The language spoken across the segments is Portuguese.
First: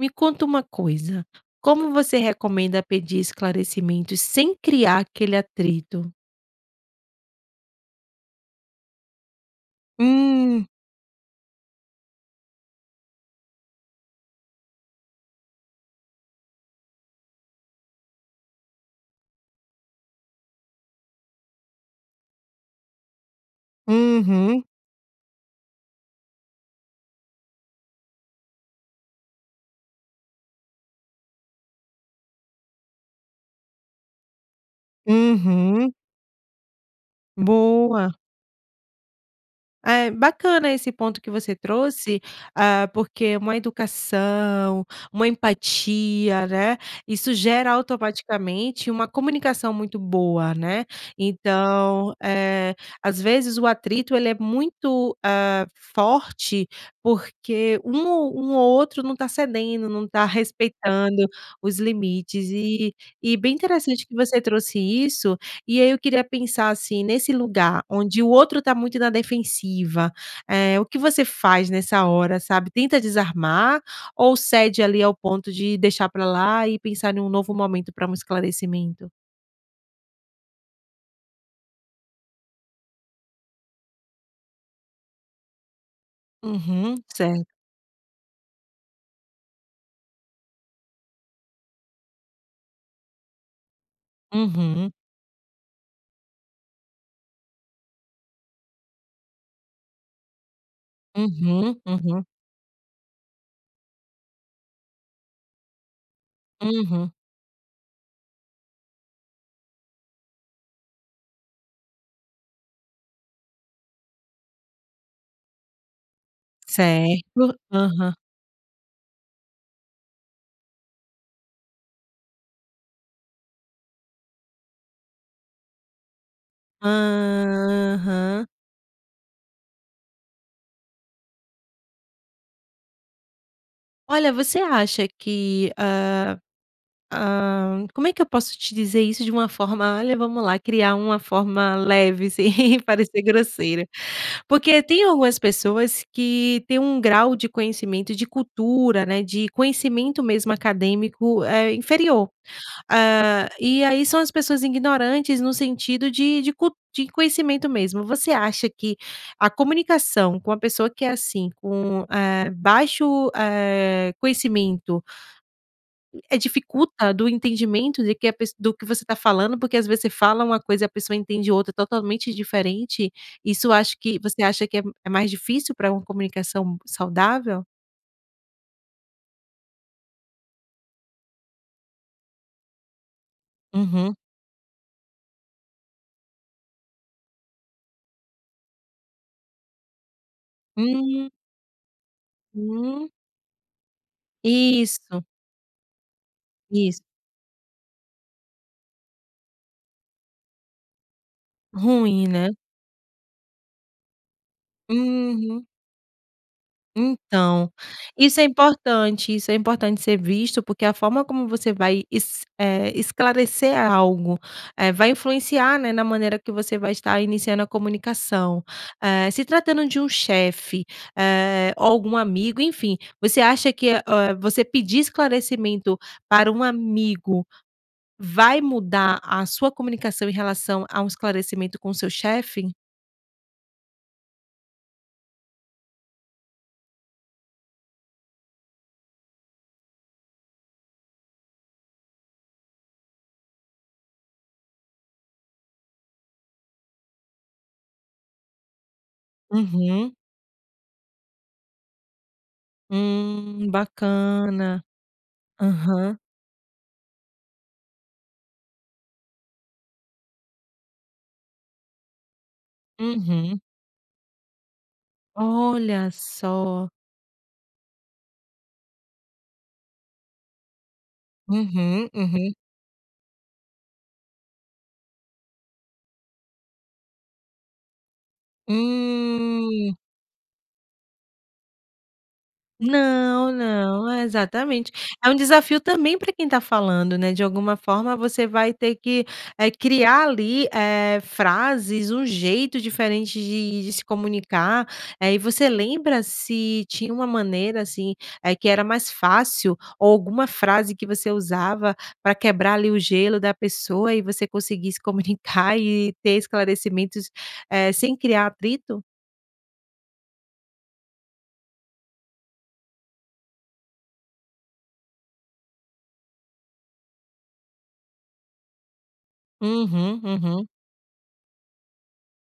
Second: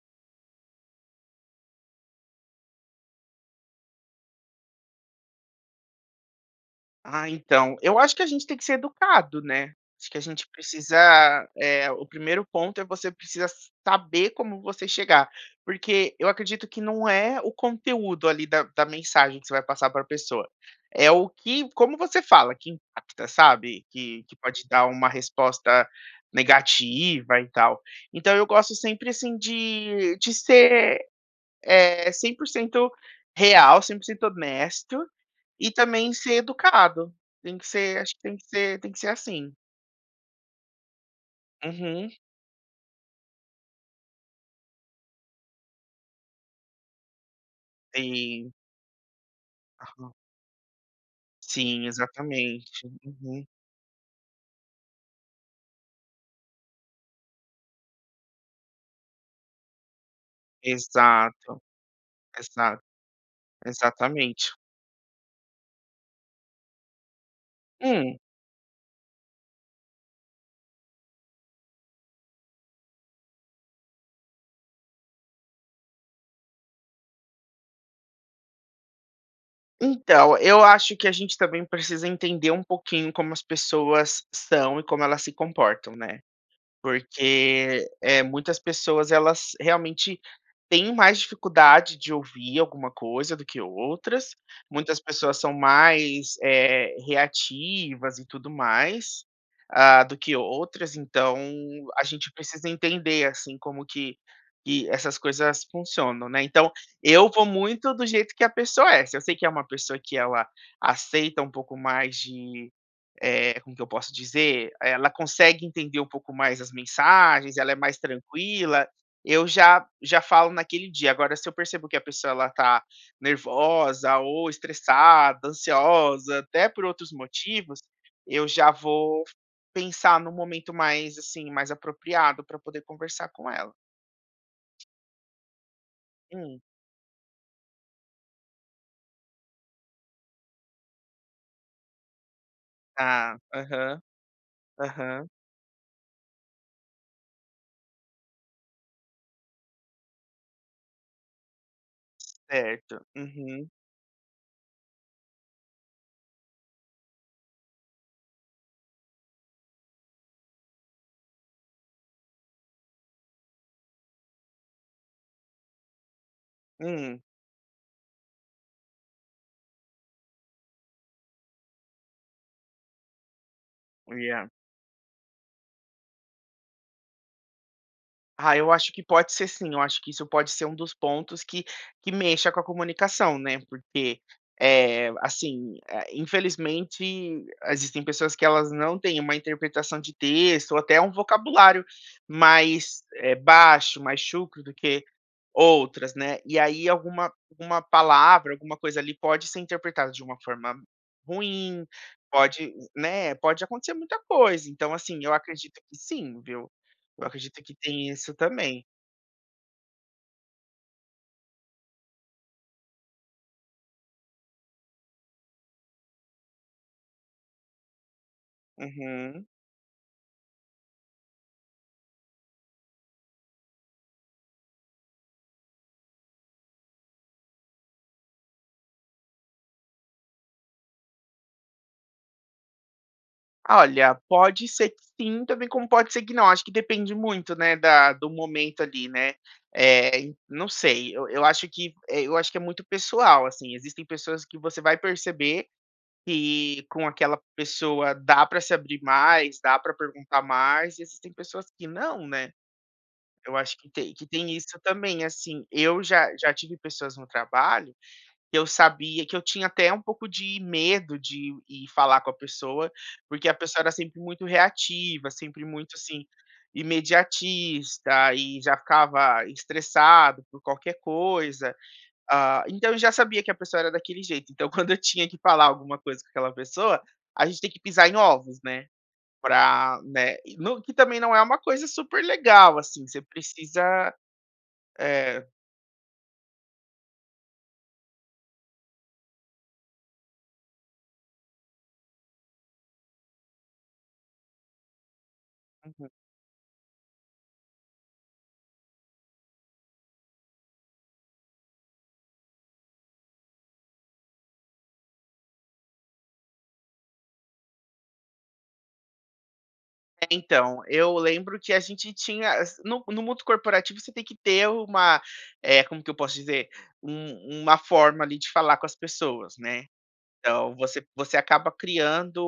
Me conta uma coisa, como você recomenda pedir esclarecimentos sem criar aquele atrito? Ah, então, eu acho que a gente tem que ser educado, né? Acho que a gente Hum. precisa, eh, o primeiro ponto é você precisar saber como você chegar, porque eu acredito que não é o conteúdo ali da da mensagem que você vai passar pra pessoa. É o que, como você fala que impacta, sabe? Que que Uhum. pode dar uma resposta negativa e tal. Então eu gosto sempre assim de de ser, eh, 100% real, 100% honesto e Uhum. também ser educado. Tem que ser, Boa. acho que tem que ser tem que ser assim. É, bacana esse ponto que você Uhum. trouxe, hã, porque uma educação, uma empatia, né, isso gera Sim. automaticamente uma comunicação muito Aham. boa, né? Sim, Então, eh, exatamente. às Uhum. vezes o atrito ele é muito, hã, forte porque um ou um ou outro não tá cedendo, não tá respeitando Exato. os limites. Exato. E e bem interessante que você Exatamente. trouxe isso. E aí eu queria pensar assim, nesse lugar Hum. onde o outro tá muito na defensiva, eh, o que você faz nessa hora sabe, tenta desarmar ou cede ali ao ponto de deixar pra lá e pensar em um novo momento pra um esclarecimento? Então, eu acho que a gente também precisa entender um pouquinho como as pessoas são e como elas se comportam, né? Uhum. Cer Porque, eh, muitas pessoas elas realmente têm mais dificuldade de ouvir alguma coisa do que outras, Uhum. muitas pessoas são mais, eh, reativas e tudo mais, hã, do que outras. Então Uhum. a Uhum. gente precisa entender assim como que que essas coisas funcionam, né? Então, Uhum. eu vou muito do jeito que a pessoa é. Se eu sei que é uma pessoa que ela aceita um pouco mais de, eh, como que eu posso dizer, ela consegue entender um pouco mais as Certo. mensagens, ela é mais Aham. tranquila. Eu já já falo naquele dia. Agora se eu percebo que a pessoa ela tá nervosa ou estressada, ansiosa, até por outros motivos, Aham. eu já vou pensar num momento mais, assim, mais apropriado pra poder conversar com ela. Olha, você acha que, hã Hum. hã, como é que eu posso te dizer isso de uma forma, olha, vamos lá criar uma forma leve, sem parecer Ah. grosseira. Aham, Porque tem aham. algumas pessoas que têm um grau de conhecimento de cultura, né, de conhecimento mesmo acadêmico, eh, inferior. Certo. Hã, Uhum. e aí são as pessoas ignorantes, no sentido de de cu de conhecimento mesmo. Você acha que a comunicação com uma pessoa que é assim, com, eh, baixo, eh, conhecimento eh, dificulta Hum. do entendimento de que a pesso do que você tá falando. Porque às vezes você fala uma coisa e a pessoa entende outra totalmente diferente. Isso acho que E você a acha que é é mais difícil pra uma comunicação saudável? Ah, eu acho que pode ser sim, eu acho que isso pode ser um dos pontos que que mexa com a comunicação, né? Uhum. Porque, eh, assim, é infelizmente existem pessoas que elas não tem uma interpretação de texto ou até um Hum. vocabulário mais, Hum. eh, baixo, mais chucro do que Isso. outras, né? E aí Isso. alguma alguma palavra, alguma coisa ali pode ser interpretada de uma forma ruim, Ruim, né? pode né? Pode acontecer muita coisa, então, assim, eu Uhum. acredito que sim, viu? Eu acredito Então, que tem isso isso é também. importante. Isso é importante ser visto porque a forma como você vai es eh, esclarecer algo, eh, vai influenciar, né, na maneira que você vai estar iniciando a comunicação. Eh, Uhum. se tratando de um chefe, eh, ou algum amigo, enfim, você acha que, eh, você pedir esclarecimento para um amigo vai mudar a sua comunicação em relação a um esclarecimento com o seu chefe? Olha, pode ser que sim, também como pode ser que não. Acho que depende muito né da do momento ali, né? Eh, en não sei, eu eu acho que eu acho que é muito pessoal, assim, existem pessoas que você vai perceber que com aquela pessoa dá pra se abrir mais, dá pra Uhum. perguntar mais, e existem pessoas que não, né? Eu Hum, acho que tem que tem isso bacana. também, assim. Eu Aham. já já tive pessoas no trabalho, que eu sabia que eu tinha até um pouco de medo de ir falar com a pessoa, porque a Uhum. pessoa era sempre muito reativa, sempre muito, Olha assim, só! imediatista e já ficava estressado por qualquer coisa. Uhum, uhum. Hã, então eu já sabia que a pessoa era daquele jeito, então quando eu tinha que falar alguma coisa com aquela pessoa, a gente tem que pisar em ovos, né? Hum. Pra, né, no que também não é uma coisa super legal assim, você Não, não, precisa, é exatamente. É um eh desafio também para quem tá falando, né? De alguma forma, você vai ter que, eh, criar ali, eh, frases, um jeito diferente de de se comunicar. Eh, e você Uhum. lembra se tinha uma maneira assim, eh que era mais fácil ou alguma frase que você usava pra quebrar ali o gelo da pessoa e você conseguir se comunicar e ter esclarecimentos, eh, sem criar atrito? É, então, eu lembro que a gente tinha assi no no mundo corporativo você tem que ter uma, eh, como que eu posso dizer, um uma forma ali de falar com as pessoas, né. Uhum uhum. Então você você acaba criando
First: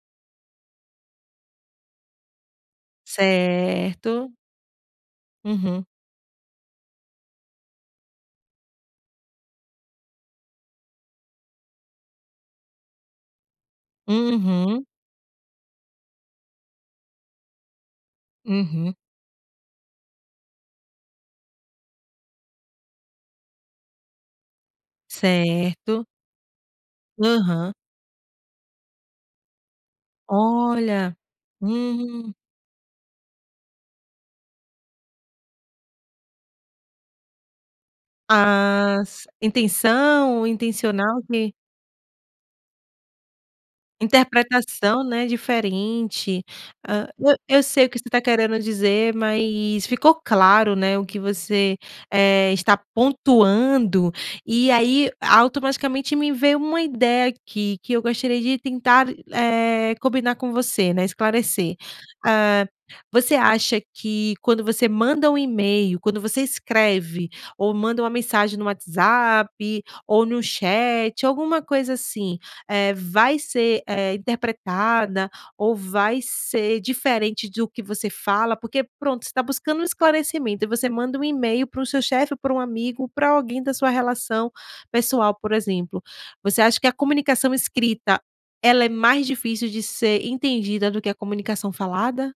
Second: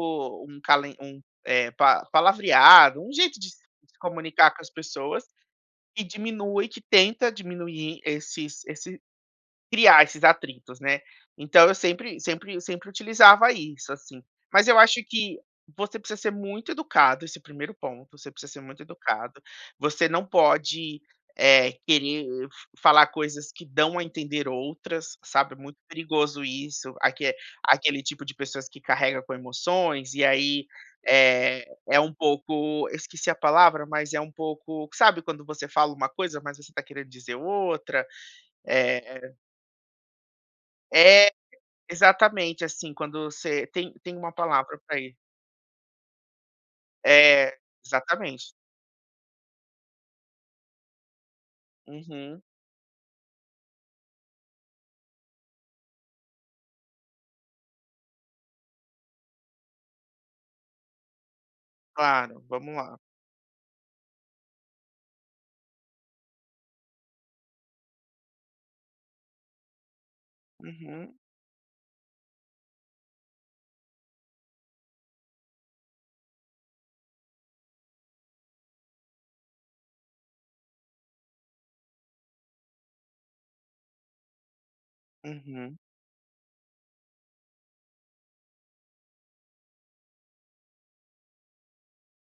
um calen um eh, pa palavreado, um jeito de se Certo. comunicar com as pessoas, Uhum. e diminui que tenta diminuir esses esse criar esses atritos, né. Então eu sempre sempre eu sempre utilizava isso, assim. Mas eu Uhum. acho que você precisa ser muito educado, esse primeiro ponto, você precisa ser muito Uhum. educado, você não pode, eh, querer falar coisas que dão a entender outras, sabe. Muito Certo. perigoso isso, aque Aham. aquele tipo de pessoas que carrega com emoções e aí, Olha, eh, é um uhum. pouco, eu esqueci a palavra, mas é um pouco, sabe quando você fala uma coisa mas você está querendo dizer outra, A s eh intenção intencional É, que exatamente, assim, quando você tem tem uma palavra pra Interpretação, ele. né, diferente, hã. E É, eu sei o que você tá exatamente. querendo dizer, mais ficou claro, né, o que você, Uhum. eh, está pontuando e aí automaticamente me veio uma ideia aqui que eu gostaria de tentar, eh, combinar com você, né, esclarecer, Claro, hã vamos lá. Você acha que quando você manda um email, quando você escreve ou manda uma mensagem no WhatsApp, ou no Uhum. chat alguma coisa, assim, eh, vai ser, eh, interpretada ou vai ser diferente do que você fala? Porque, pronto, você tá buscando um esclarecimento e você manda um email para o seu chefe, para o amigo, ou pra alguém da sua relação pessoal por Uhum. exemplo. Você acha que a comunicação escrita ela é mais difícil de ser entendida do que a comunicação falada?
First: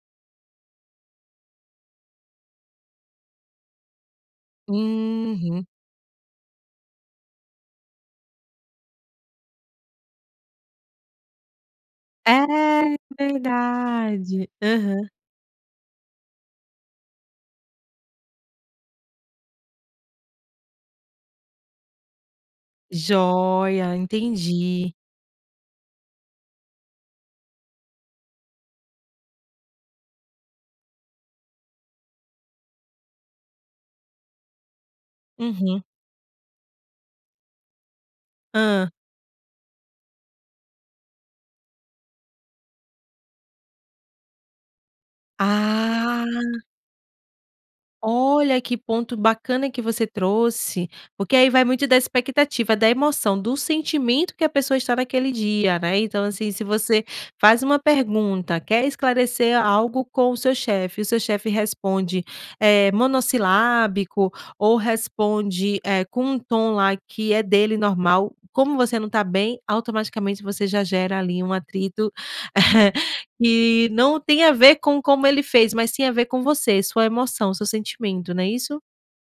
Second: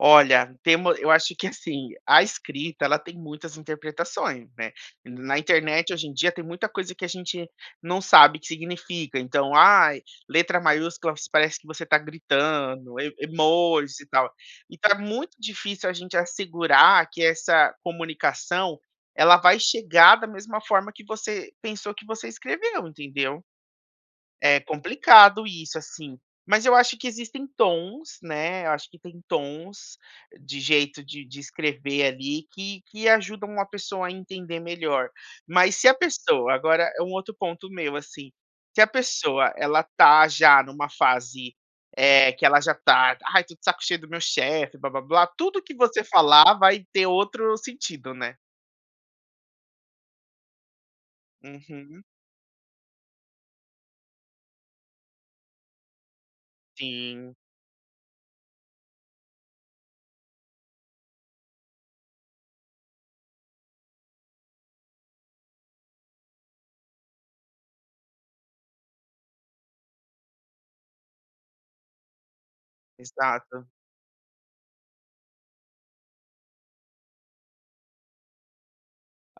Olha, temos eu acho que assim, a escrita ela tem muitas interpretações, né. Na Uhum. internet hoje em dia tem muita coisa que a gente não sabe que significa então: "Ai, letra maiúscula parece que você está É gritando, e emojis e tal." verdade, E tá uhum. muito difícil a gente assegurar que essa comunicação ela vai chegar da mesma forma que você pensou que você escreveu, entendeu. Joia, É entendi. complicado isso assim. Mas eu acho que existem tons, né, eu acho que tem tons de jeito de de escrever ali que que ajudam a pessoa a entender melhor. Mas Uhum. se a pessoa agora é um outro ponto meu, assim. Se a Hã? pessoa ela tá já numa fase, eh, que ela já tá: "Ai, tô de saco cheio do meu chefe, blá blá blá." Tudo que você falar Ah. vai ter outro sentido, né. Olha que ponto bacana que você trouxe, porque aí vai muito da Uhum. expectativa, da emoção, do sentimento que a pessoa está naquele dia. Né. Então assim, se você Sim. faz uma pergunta, quer esclarecer algo com o seu chefe, o seu chefe responde, eh, monossilábico ou responde, eh, com tom lá que é dele normal, como você não tá bem, automaticamente você já gera ali um atrito, Exato. que não tem a ver com como ele fez mas tem a ver com você, sua emoção, seu sentimento, não é isso?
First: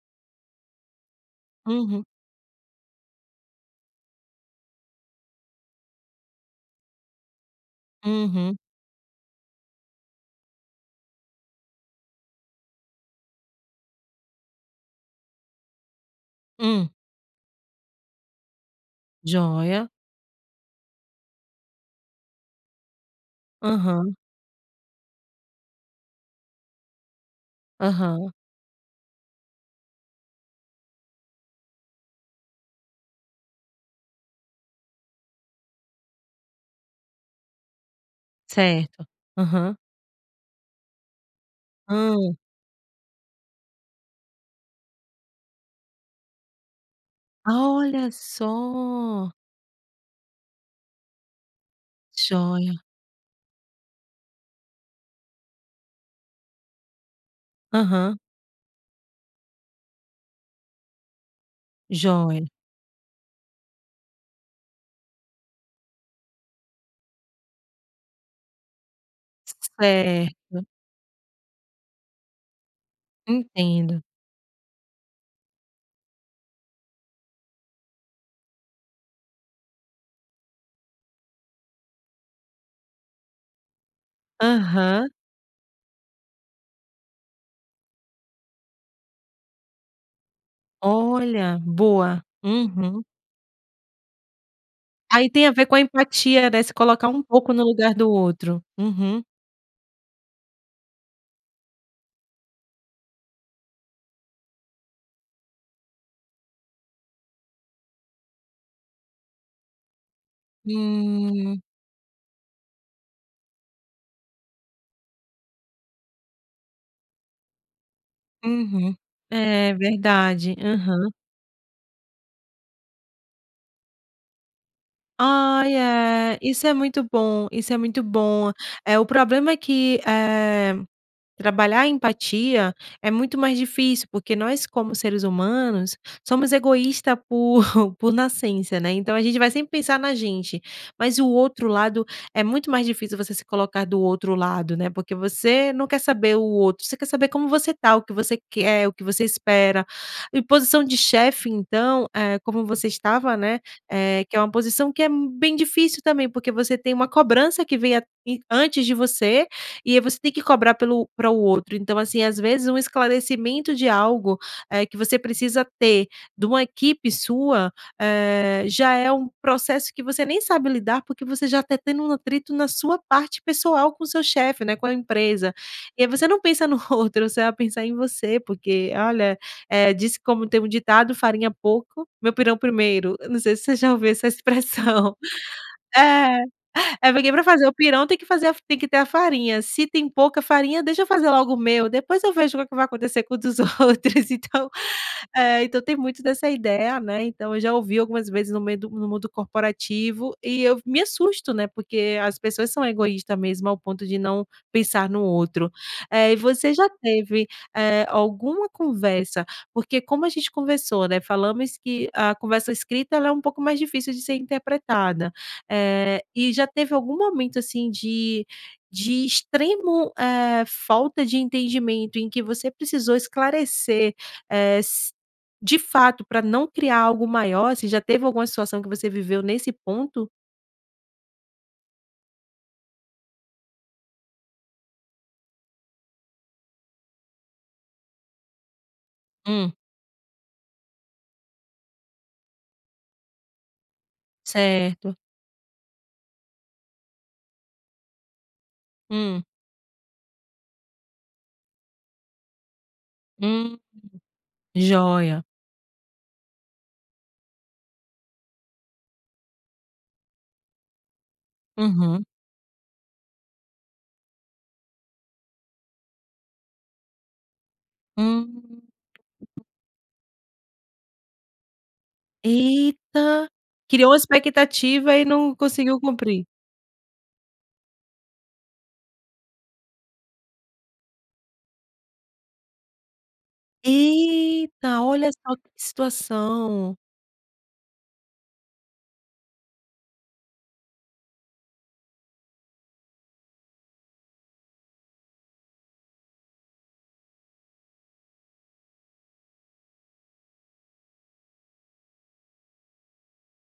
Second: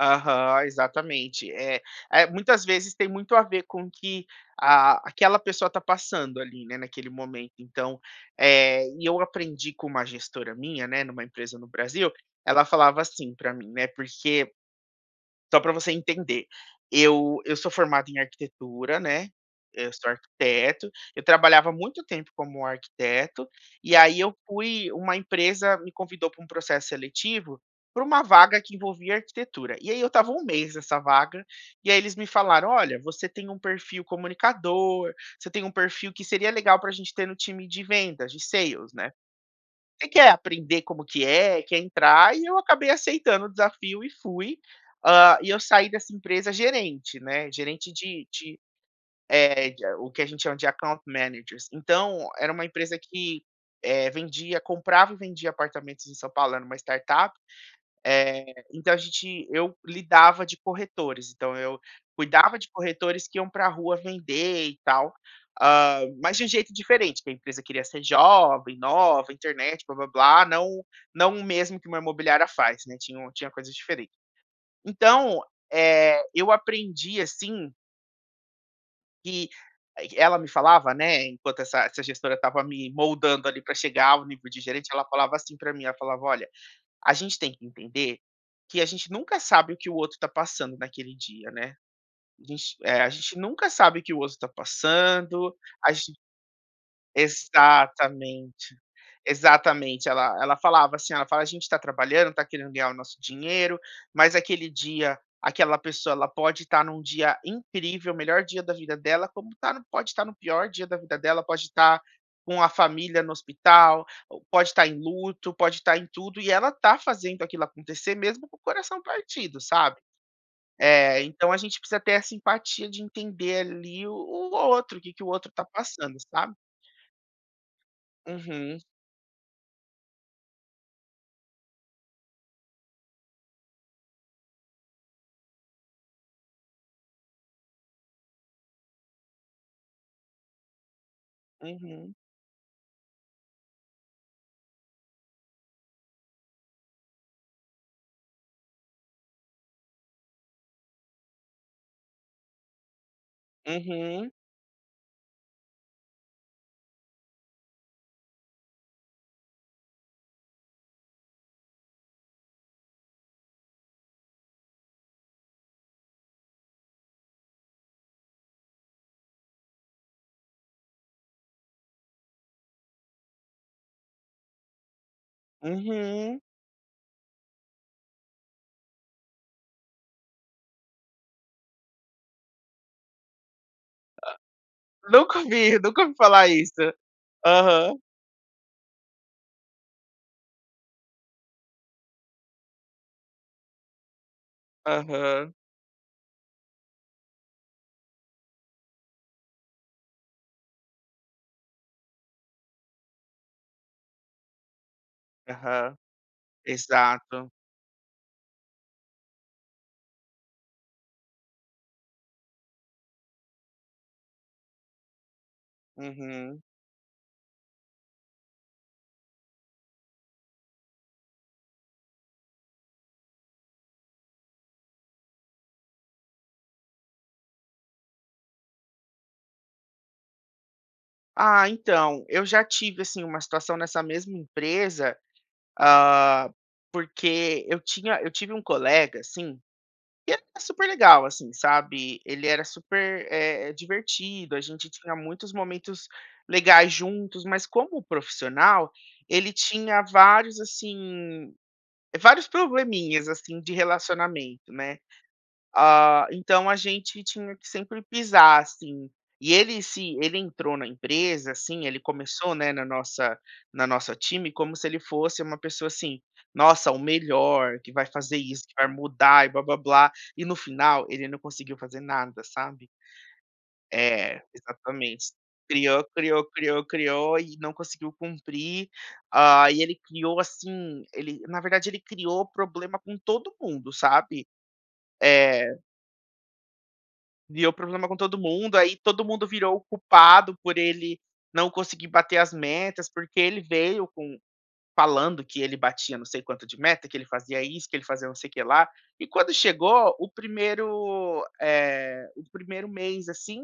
Aham, exatamente. Eh Uhum. eh, muitas vezes tem muito a ver com o que, ah, aquela pessoa tá passando ali, né, naquele momento. Então, Uhum. eh, e eu aprendi com uma gestora minha, né, numa empresa no Brasil ela falava assim pra mim, né, porque só pra você entender, Hum. eu eu sou formado em arquitetura, né, Jóia. eu sou arquiteto, eu trabalhava há muito tempo como arquiteto, e Aham. aí eu fui uma empresa me convidou pra um processo seletivo pra uma Aham. vaga que envolvia arquitetura. E aí eu estava um mês nessa vaga, e aí eles me falaram: "Olha, você tem um perfil comunicador, você tem um perfil que seria legal pra a gente ter no time de vendas de sales, Certo, né? aham. Você quer aprender como que é, e quer Hã. entrar?" E eu acabei aceitando o desafio e fui, ah, e eu saí dessa empresa gerente, né, gerente Olha de de, só! eh, de a o que a gente chama de Account Managers. Então, era uma Jóia! empresa que, eh, vendia comprava e vendia apartamentos em São Paulo, era uma startup. Aham. Eh, então a gente eu lidava de corretores, então eu Jóia. cuidava de corretores que iam pra rua vender e tal, hum, mas de um jeito diferente, que a empresa queria ser jovem, nova, C c internet, blá-blá-blá, certo. não não o mesmo que uma imobiliária faz, né, tinham tinha coisas Entendo. diferent então, eh, eu aprendi assim que, eh, q ela me falava, né enquanto essa essa gestora estava me moldando ali pra chegar ao nível de gerente, ela Aham. falava assim pra mim, ela falava: "Olha, a gente tem que entender que a gente nunca sabe o que o outro tá passando naquele dia, Olha, né? boa! A gente, eh, Uhum. a gente nunca sabe o que outro tá Aí tem a passando, ver com a a ge". empatia, né, se colocar um pouco no lugar do outro. Exatamente, Uhum. exatamente. Ela ela falava assim, ela fala: "A gente tá trabalhando, tá querendo ganhar o nosso dinheiro, mas aquele dia, aquela pessoa, ela pode tá num dia incrível, o melhor dia da vida dela, como tá pode tá no pior dia da vida dela, Hum. pode tá com a família no hospital, ou pode tá em luto, pode tá em tudo e ela tá fazendo aquilo acontecer mesmo com o Uhum. coração partido, É, sabe?". verdade. Aham. É, então a gente precisa ter essa empatia de entender ali o o outro, que que o outro tá Ai, passando, é, sabe? isso é muito bom, isso é muito bom! Uhum. Eh, o problema é que, eh, trabalhar empatia é muito mais difícil, porque nós, como seres humanos, somos egoísta por por nascença, né, então a gente vai sempre pensar na gente, mas o outro lado Uhum. é muito mais difícil, você se colocar do outro lado, né, porque você não quer saber o outro, você quer saber como você tá, o que você quer, o que você espera. E posição de chefe então, eh, como você estava, né, eh, Uhum. que é uma posição que é m bem difícil também, porque você tem uma cobrança que venha i antes de você e você tem que cobrar pelo pra o outro. Então, assim, às vezes um esclarecimento de algo, eh, que você precisa ter de uma equipe sua, eh, já é um processo que você nem sabe lidar, porque você já tá tendo um atrito na sua parte pessoal com seu chefe, né, com a empresa. E aí você Uhum. não pensa no outro, você vai pensar em você, porque, olha, eh, disse como tem um ditado: "Farinha pouco, meu pirão primeiro", eu não sei se você já ouviu essa expressão. Nunca ouvi, nunca ouvi É, falar isso. é porque pra fazer o Aham. pirão tem que fazer a fa tem que ter a farinha, se tem pouca farinha: "Deixa eu fazer logo o meu, depois eu vejo o que que vai acontecer com o dos outros". Então, Aham. eh, então tem muito dessa ideia, né, então, eu já ouvi algumas vezes no meio do no mundo corporativo e eu v me assusto, né, porque as pessoas são egoísta mesmo, ao ponto de não pensar no outro. Aham. Eh, e você já teve, Exato. eh, alguma conversa porque como a gente conversou, né, falamos que a conversa escrita ela é um pouco mais difícil de ser interpretada. Eh, e Uhum. já teve algum momento, assim, de de extremo, eh, falta de entendimento em que você precisou esclarecer, eh, s de fato, pra não criar algo maior, você já teve alguma situação que você viveu nesse ponto? Ah, então, eu já tive, assim, uma situação nessa mesma empresa, ah, porque eu tinha eu tive um colega, assim, Hum. que era super legal, assim, sabe? Ele era super, eh, divertido, a gente Certo. tinha muitos momentos legais juntos, mas como profissional, Hum. ele tinha vários, assim, vários probleminhas, assim, de Hum. relacionamento, né? Jóia! Ah, então a gente tinha que sempre pisar, assim, e ele se ele entrou na empresa, assim ele Uhum. começou, né, na nossa no nosso time como se ele fosse uma pessoa, assim: "Nossa, o melhor! Que vai fazer isso, que Hum. vai mudar e blá-blá-blá" e no final ele não conseguiu fazer nada, sabe? Eita! Criou a É, expectativa e exatamente, não conseguiu criou, criou, cumprir. criou, criou e não conseguiu cumprir. Hã, aí, ele criou, assim ele, na verdade, ele criou problema com todo mundo, sabe? Eita! Olha só É. que situação! Criou problema com todo mundo, aí todo mundo virou o culpado por ele não conseguir bater as metas. Porque ele veio com falando que "ele batia não sei quanto de meta, que ele fazia isso, que ele fazia não sei o que lá", e quando chegou o primeiro, eh, o primeiro mês, assim,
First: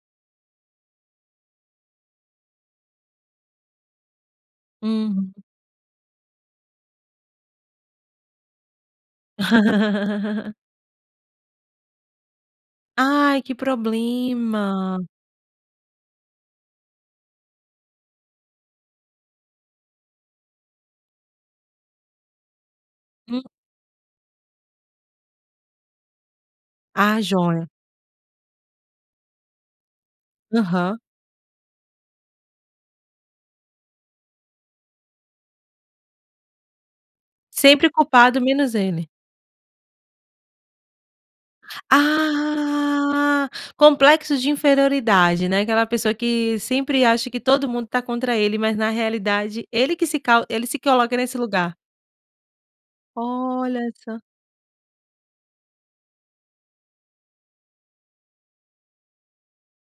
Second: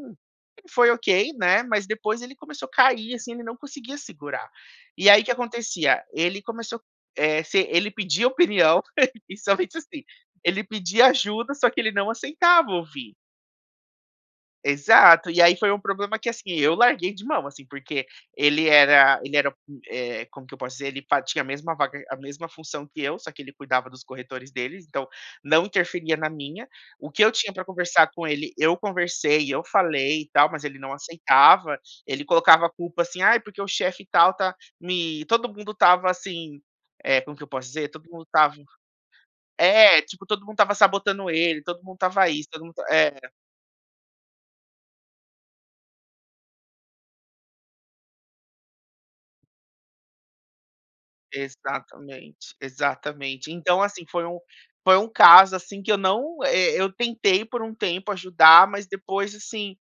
foi okay, né? Mas depois ele começou cair, assim, ele não conseguia segurar. E aí, o que Uhum. acontecia? Ele começou, eh, se ele pedia opinião e somente assim ele pedia ajuda, só que ele não aceitava ouvir. Ai, que problema! Exato! E, aí, foi um problema que, assim, eu larguei de mão, assim, porque ele era ele era, hum, eh, como que eu posso dizer? Ele fa tinha a mesma vaga a mesma função que eu, só que Hum. ele cuidava dos corretores deles, então não interferia na minha. O Ah, que eu tinha pra jóia. conversar com ele, eu conversei e eu falei e tal, mas ele não Aham. aceitava. Ele colocava a culpa, assim: "Ai, porque o chefe tal tá me", todo mundo estava assim, eh, como que eu posso dizer? Sempre Todo mundo culpado, estava menos ele. é, tipo, todo mundo estava sabotando ele, todo mundo estava isso, todo mundo t é. Ah, complexo de inferioridade, né? Aquela pessoa que sempre acha que todo mundo tá contra ele, mas, na realidade, ele que se cau ele se coloca nesse lugar. Exatamente, exatamente. Então, Olha assim, só. foi um foi um caso, assim, que eu não, eh, eu tentei por um tempo ajudar, mas depois, assim,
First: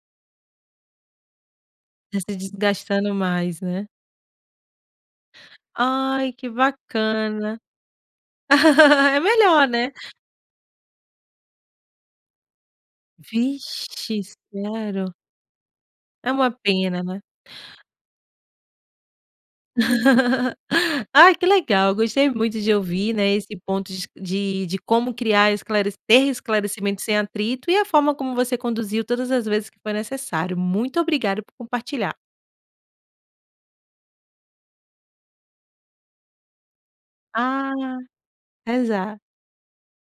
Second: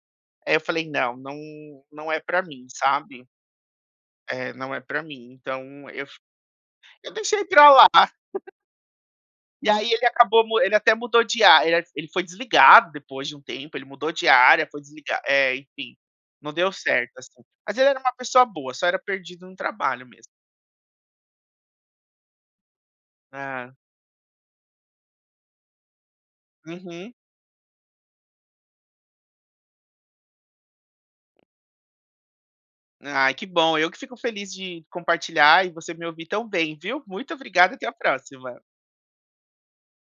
eh, eu falei: "Não, não, não Né, é se pra mim, desgastando sabe? mais, né? É, não é pra mim. Então eu fa Ai, que eu deixei bacana. pra lá! É melhor, E, aí, né? ele acabou mu ele até mudou de a eh, ele foi desligado depois de um tempo, ele mudou Vixe, de área, foi sério? desliga é, enfim, É uma não deu pena, certo, né? assim. Mas ele era uma pessoa boa, só era perdido no trabalho mesmo. Ai, que legal, gostei muito de ouvir, né, esse Hã. ponto dis de de como criar esclare ter esclarecimento Uhum. sem atrito, e a forma como você conduziu todas as vezes que foi necessário. Muito obrigado por compartilhar. Ai, que bom, eu que fico feliz de compartilhar e você me ouvir tão bem, viu? Muito obrigado, Ah, até a próxima! até já!